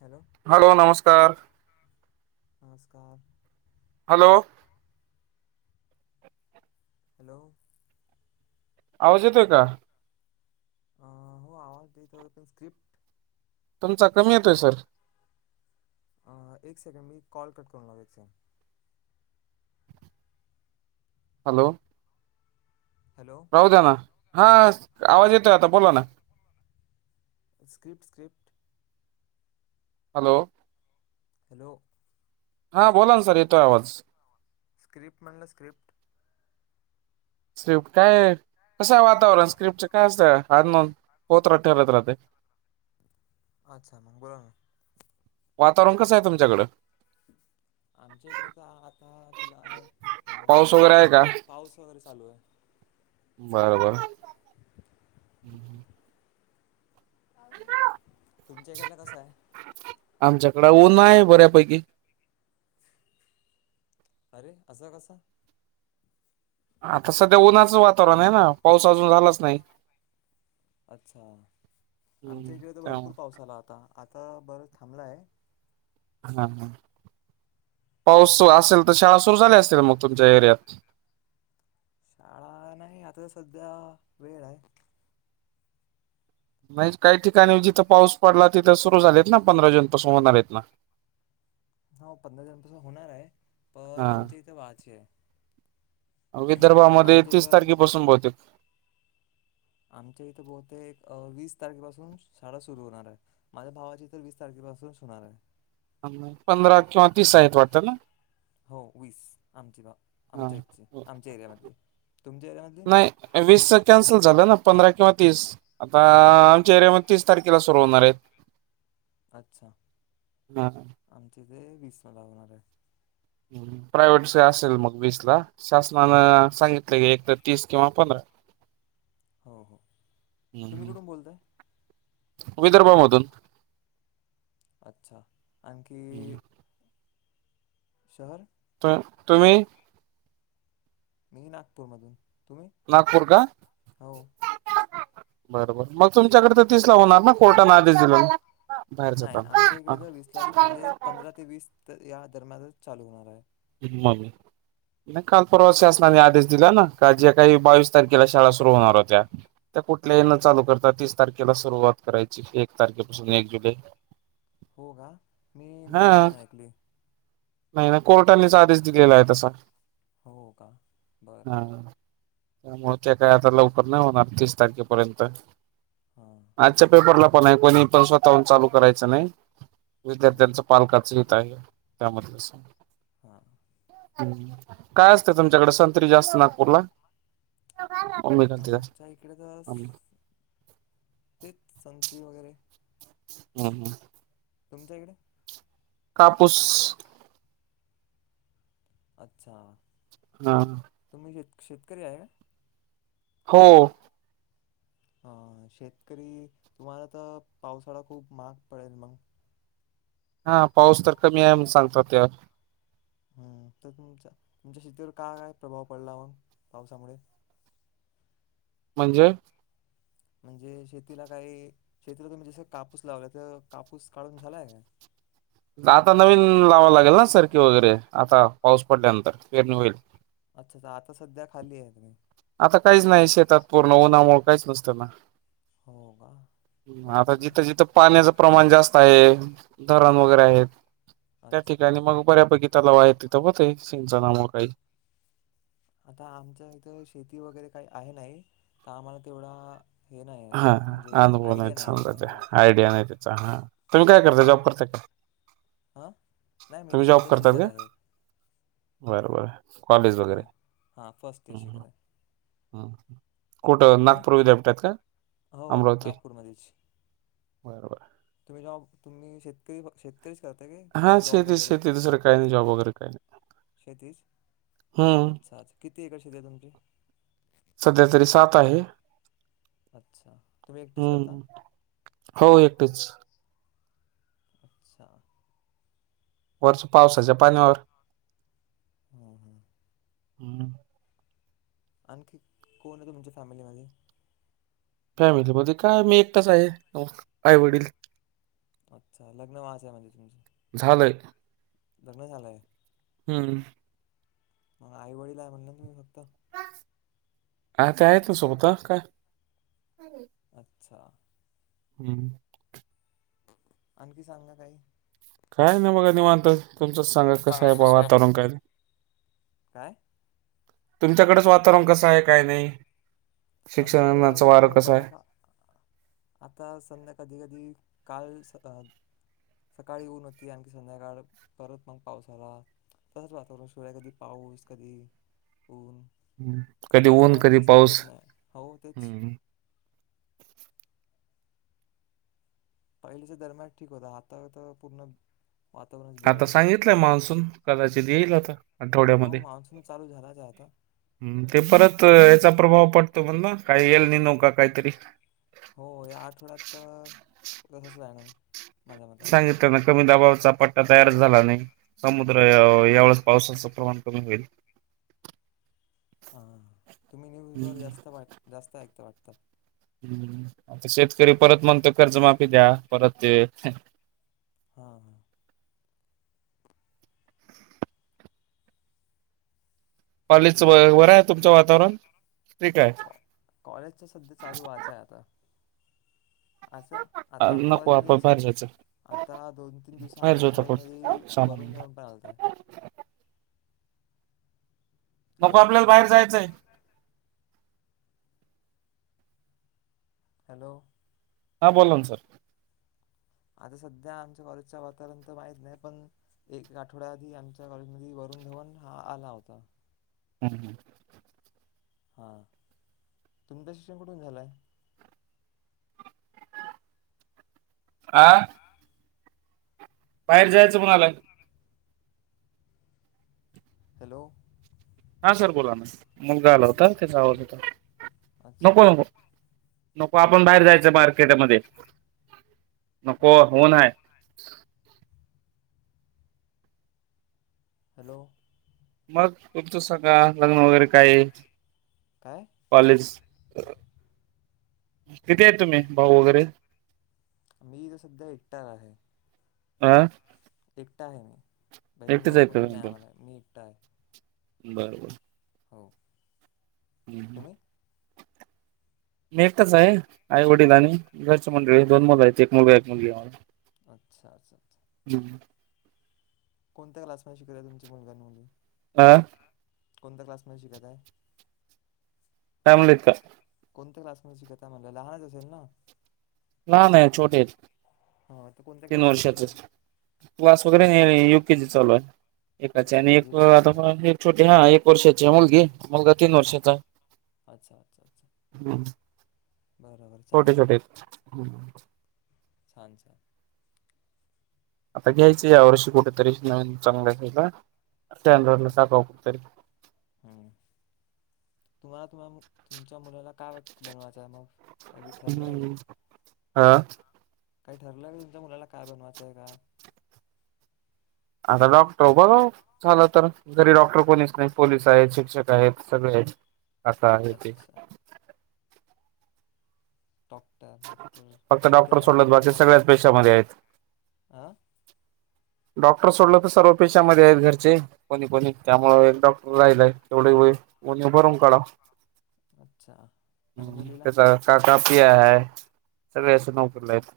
Hello hello नमस्कार. नमस्कार. Hello. Hello. आवाज येतोय का? अ हो आवाज येतोय पण स्क्रिप्ट तुमचा कमी येतोय सर. अ एक सेकंड मी कॉल कट करून [unintelligible] हॅलो. हॅलो राहू द्या ना हा आवाज येतोय आता बोला ना. Script script. हॅलो. हॅलो. हा बोला ना सर येतोय आवाज. स्क्रिप्ट म्हणला स्क्रिप्ट. स्विफ्ट आहे. कसंय वातावरण स्क्रिप्टच काय असत? आज न होत राहते [unintelligible] राहते अच्छा बोला वातावरण कसं हाय तुमच्याकडं आमच्या इकडे का आता फिलहाल पाऊस अं वगैरे आहे पाऊस वगैरे चालू हाय. बरोबर [inaudible] [unintelligible] तुमच्या इकडं ला कसाय? आमच्याकड ऊन आहे बऱ्यापैकी अरे, असा कसा? आता सध्या उन्हाचं वातावरण आहे ना पाऊस अजून झालाच नाही. अच्छा आमच्या इकडे तर भरपूर त्यामुळे पाऊस आला आता आता बरं थांबलाय. हा हा पाऊस पण असेल तर शाळा सुरू झाल्या असतील मग तुमच्या एरियात? शाळा नाही आता तर सध्या वेळ हाय. नाही काही ठिकाणी जिथं पाऊस पडला तिथं सुरू झालेत ना पंधरा जून पासून होणारेत ना. [unintelligible] हो, पंधरा जून पासून होणार हाय पण आमच्या हा इथे व्हा ची हाय. विदर्भामध्ये तीस तारखेपासून बहुतेक. आमच्या इथं बहुतेक अं वीस तारखेपासून शाळा सुरु होणार हाय माझ्या भावाची तर वीस तारखे पासून स होणार हाय. पंधरा किंवा तीस आहेत वाटतं ना? हो वीस आमची भा हा, आमच्या इथची आमच्या एरियामधली तुमच्या एरियामधली नाही वीस च कॅन्सल झालं ना? पंधरा किंवा तीस आता आ आमच्या एरिया मधे तीस तारखेला सुरू होणार आहेत. अच्छा, हा आमचे इथे वीस ला लागणार हाय. प्रायव्हेट च असेल मग वीस ला हो शासनानं सांगितलंय की एक तर तीस किंवा पंधरा. हो हो तुम्ही कुठून बोलताय? विदर्भामधून अच्छा आणखी शहर. त तुम्ही मी नागपूर मधून, तुम्ही? नागपूर का हो. बरोबर. मग तुमच्याकड तर तिसला होणार ना कोर्टान आदेश दिल. नाही आमच्या इकडे तर वीसला म्हणजे पंधरा ते वीस या दरम्यानच चालू होणार हाय. ममी. नाय काल परवा शासनाने आदेश दिला ना का ज्या काही बावीस तारखेला शाळा सुरु होणार होत्या - - त्या कुठल्या येन चालू करतात तीस तारखेला सुरुवात करायची. एक तारखेपासून एक जुलै हो का? मी हा न्यूज नाही ऐकली. नाही, नाही. कोर्टानीच आदेश दिलेला आहे तसा. हो का बरं हा. बरं त्यामुळे ते काही आता लवकर नाही होणार तीस तारखेपर्यंत तर हां आजच्या पेपरला पण आहे. कोणी पण स्वतःहून चालू करायचं नाही. हं. विद्यार्थ्यांच पालकाच हेत आहे त्यामधलं अस हां हम् काय असतं तुमच्याकडे? संत्री जास्त नागपूरला. मम्मी घालते जास्त आमच्या इकडे तर, हम्म तेच संत्री वगैरे हम्. हम. तुमच्या इकडे? कापूस. अच्छा. हा. तु शेतकरी आहे? हो. अ शेतकरी तुम्हाला तर पावसाळा खूप महाग पडेल मग - - हा पाऊस तर कमी आहे म्हण सांगतात त्या. हम्म. तर तुमचा तुमच्या शेतीवर का काय प्रभाव पडला मग पावसामुळे. म्हणजे? म्हणजे शेतीला काही शेतीला तुम्ही जसं कापूस लावला तर कापूस काढून झालाय का? आता नवीन लावा लागेल ना सरखी वगैरे आता पाऊस पडल्यानंतर पेरणी होईल. अच्छा अच्छा आता सध्या खाली आहे तुम्ही आता काहीच नाही शेतात पूर्ण उन्हामुळे. काहीच नसत ना. हो का बरं आता बरं जिथं जिथं पाण्याच प्रमाण जास्त आहे. धरण - - वगैरे आहेत त्या अच्छा ठिकाणी मग बऱ्यापैकी तलावाय तिथं होतयं सिंचनामुळ काही. आता आमच्या इथे शेती वगैरे काही आहे नाही. तर आम्हाला तेवढा हे नाही आहे हा म्हणजे अनुभव नाही आयडिया आहे समजा आम्हाला त्या. तेवढा आयडिया नाही त्याचा. हा तुम्ही काय करता जॉब करताय का? हा. नाही मी ते तुम्ही जॉब सध्या करतात शिकत का आहे. बरं, बरं. कॉलेज हा वगैरे हा फस्ट ती अशी काय? हा. कुठं? नागपूर विद्यापीठात का हो अमरावती नागपूरमध्येच बरबर. तुम्ही जेव्हा तुम्ही शेतकरी [unintelligible] की हा की जॉब शेती वगैरे शेती दुसरं काही नाही जॉब वगैरे काही नाही. शेतीच हं. अच्छा अच्छा किती एकर शेती हाय तुमची? सध्या तरी सात आहे. अच्छा तुम्ही एकटेच करता हम्म. हो एकटेचं. अच्छा. वर्ष पावसाच्या पाण्यावर. हम्, हम्. हम्म. आणखी कोण आहे तुमच्या फॅमिलीमध्ये? फॅमिलीमध्ये काय मी एकटच आहे आईवडील. अच्छा लग्न वाच आहे म्हणजे झालंय. तुमचं लग्न झालंय. हम्. मग आई वडीलला आहे म्हणले तुमी फक्त. आता आहे तू सोबत का? अच्छा हम्म. आणखी सांगा काही. काय नाही बघा निवांत. तुमचंच सांगा कसं आहे बा? वातावरण काय? काय? तुमच्याकडेच वातावरण कसं आहे? काय नाही? आमच्याकडे शिक्षणाचं वातावरण वारं तर कसं आहे? बरफ आता संध्या कधी कधी- काल स- सकाळी ऊन होती आणखी संध्याकाळ परत मग पाऊस आला. तसंच वातावरण शिय कधी पाऊस कधी- ऊन कधी ऊन वातावरण कधी काय पाऊस. समजत नाही हो तेच. हं. पहिलीच्या दरम्यान ठीक होता. आता तर पूर्ण- वातावरणच आता बिघडलेलं आहे. सांगितलंय मान्सून, कदाचित येईल आता. हो आठवड्यामध्ये. मान्सून चालू झालाच आहे आता हम् ते परत- याचा प्रभाव पडतो म्हण ना, काही येल निनो का काहीतरी? हो, या आठवड्यात तर तसच राहणार. माझ्या मतानं सांगित ना कमी दाबाचा पट- तयार झाला आणि समुद्र यावेळेस पावसाचं प्रमाण कमी होईल. हा. तुम्ही न्यूज वर हम्म, जास्त, जास्त ऐकता वाटत? हम्. आता शेतकरी परत म्हणतो कर्ज माफी द्या. परत ते- हा. पालीच बरं आहे तुमचं वातावरण? ठीक आहे कॉलेजचा सध्या चालू वायचाय आता. आ अ, आता आमच्या नको आपण कॉलेजमध्ये- बाहेर जायचं आता दोन तीन दिवसा बाहेर आधी जाऊत आमच्या आपण कॉलेजमध्ये सामान घेऊन. भरून ऊून पण आलतय. नको हॅलो आपल्याला बाहेर जायचंय. हॅलो. हा. बोला ना सर. आता सध्या आमच्या कॉलेजच्या वातावरण तर माहित नाही. पण एक आठवड्या आधी आमच्या कॉलेजमध्ये- [unintelligible] हा आला होता. हम्. हा. तुमचं शिक्षण कुठून झालंय? आ? बाहेर जायचं म्हणालाय. हॅलो. हा सर बोला ना. मुलगा आला होता त्याचा आवाज होता. अच्छा नको नको नको आपण बाहेर जायचंय मार्केटमध्ये. नको [unintelligible] हॅलो. मग तुमचं सगळं लग्न वगैरे काय? काय कॉलेज- किती आहे तुम्ही? भाऊ वगैरे- मी तर सध्या एकटा आहे. आं? एकटा आहे मी. बहीण भाऊ कोणी नाही आम्हाला मी एकटा आहे. बरोबर. हो. हम्म. तुम्ही मी एकटाच आहे आई वडील आणि घरच्या मंडळी दोन मुल आहेत. एक मुलगा एक मुलगी मला. अच्छा अच्छा अच्छा. कोणत्या क्लासमध्ये शिकलाय तुमच्या मुलगां आणि मुलगि? आ. कोणत्या क्लासमध्ये शिकत हाय? [unintelligible] कोणत्या क्लासमध्ये शिकत आहे म्हणल लहानच असेल ना? लहान आहे. छोटीआय हां तर कोणत्या तीन क्लासमध्ये वर्षाची शिकत आहे [unintelligible] युके जी चालू हाय एकाची आणि अच्छा यू एक के जी यू आता के जी छोटे हा एक वर्षाची मुलगी. मुलगा तीन अच्छा वर्षाचा अच्छा अच्छा अच्छा हम्. बरं बरं छोटे चांगलं आहे छोटे हं. छान छान. आता घ्यायचं यावर्षी कुठेतरी नवीन चांगलं [unintelligible] हां [unintelligible] हां साखव तरी हं. तुम्हाला तुम -तुमच्या मुलाला काय [unintelligible] बनवायचं हाय मग काय बी ठरलंय काय? अ. काय ठरलंय तुमच्या मुलाला काय बनवायचंय का? आता डॉक्टर बनवु झालं तर घरी डॉक्टर कोणीच नाही. पोलीस आहेत. शिक्षक आहेत सगळे आहेत. असा आहे ते. अच्छा डॉक्टर डॉक्टर फक्त डॉक्टर सोडलात बाकी सगळ्याच पेशामध्ये आहेत. आ डॉक्टर सोडलं तर सर्व पेशामध्ये आहेत घरचे कोणी कोणी त्यामुळ एक डॉक्टर राहिलाय तेवढ होईल उणीव भरून काढा. अच्छा आणि ह् मुलीला त्याचा काका हे हाय सगळे असे नोकरीला हाईत.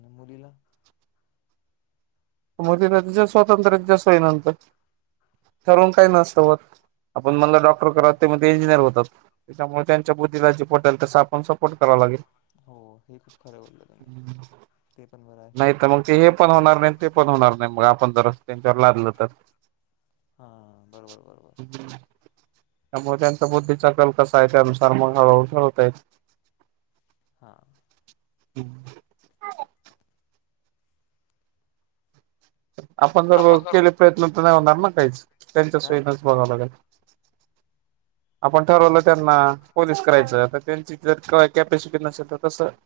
म मुलीला मुलीला तिच्या स्वतंत्र्य [unintelligible] सोई नंतर ठरवून काय नसत होत. आपण म्हणलं डॉक्टर करात ते म्हणते इंजिनियर होतात. त्याच्यामुळे त्यांच्या बुद्धीला जे पटेल तस आपण सपोर्ट करावा लागेल. हो हे खूप खरं बोललं. ते पण बरं हाय. नाही तर मग ते हे पण होणार नाही ते पण होणार नाही, मग आपण जर अस त्यांच्यावर लादलो तर. हा बरोबर बरोबर. त्यामुळे त्यांचा बुद्धीचा कल कसाय त्यानुसार मग हळुहळु ठरवता येत. हा. हम्म. आपण जर केले प्रयत्न तर नाही होणार ना काहीच त्यांच्या काय सोईनच बघावं लागलं. आपण काय ठरवलं मग त्यांना पोलीस हां करायचं. आता त्यांची जर कॅपॅसिटी नसेल तर तसं - -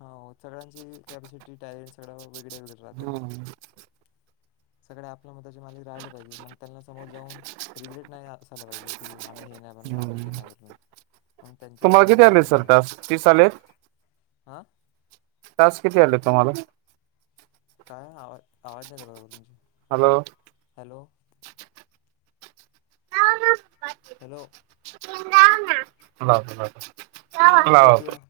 अ हो सगळ्यांची कॅपॅसिटी टॅलेंट सगळं वेगळे वेगळे राहते ना. सगळ्या - - [unintelligible] राहिले पाहिजे मग त्यांना समोर जाऊन रिग्रेट नाही असायला पाहिजे की आम्ही हे नाही म्हण आम् [unintelligible] तुम्हाला किती आले सर टास्क तीस आलेत? अ टास्क किती आले तुम्हाला? काय आवा आवाज नाहीे येता बराबर तुमची. हॅलो! हॅलो! [unintelligible] हॅलो! [unintelligible] चला मग लावतो भेटूया.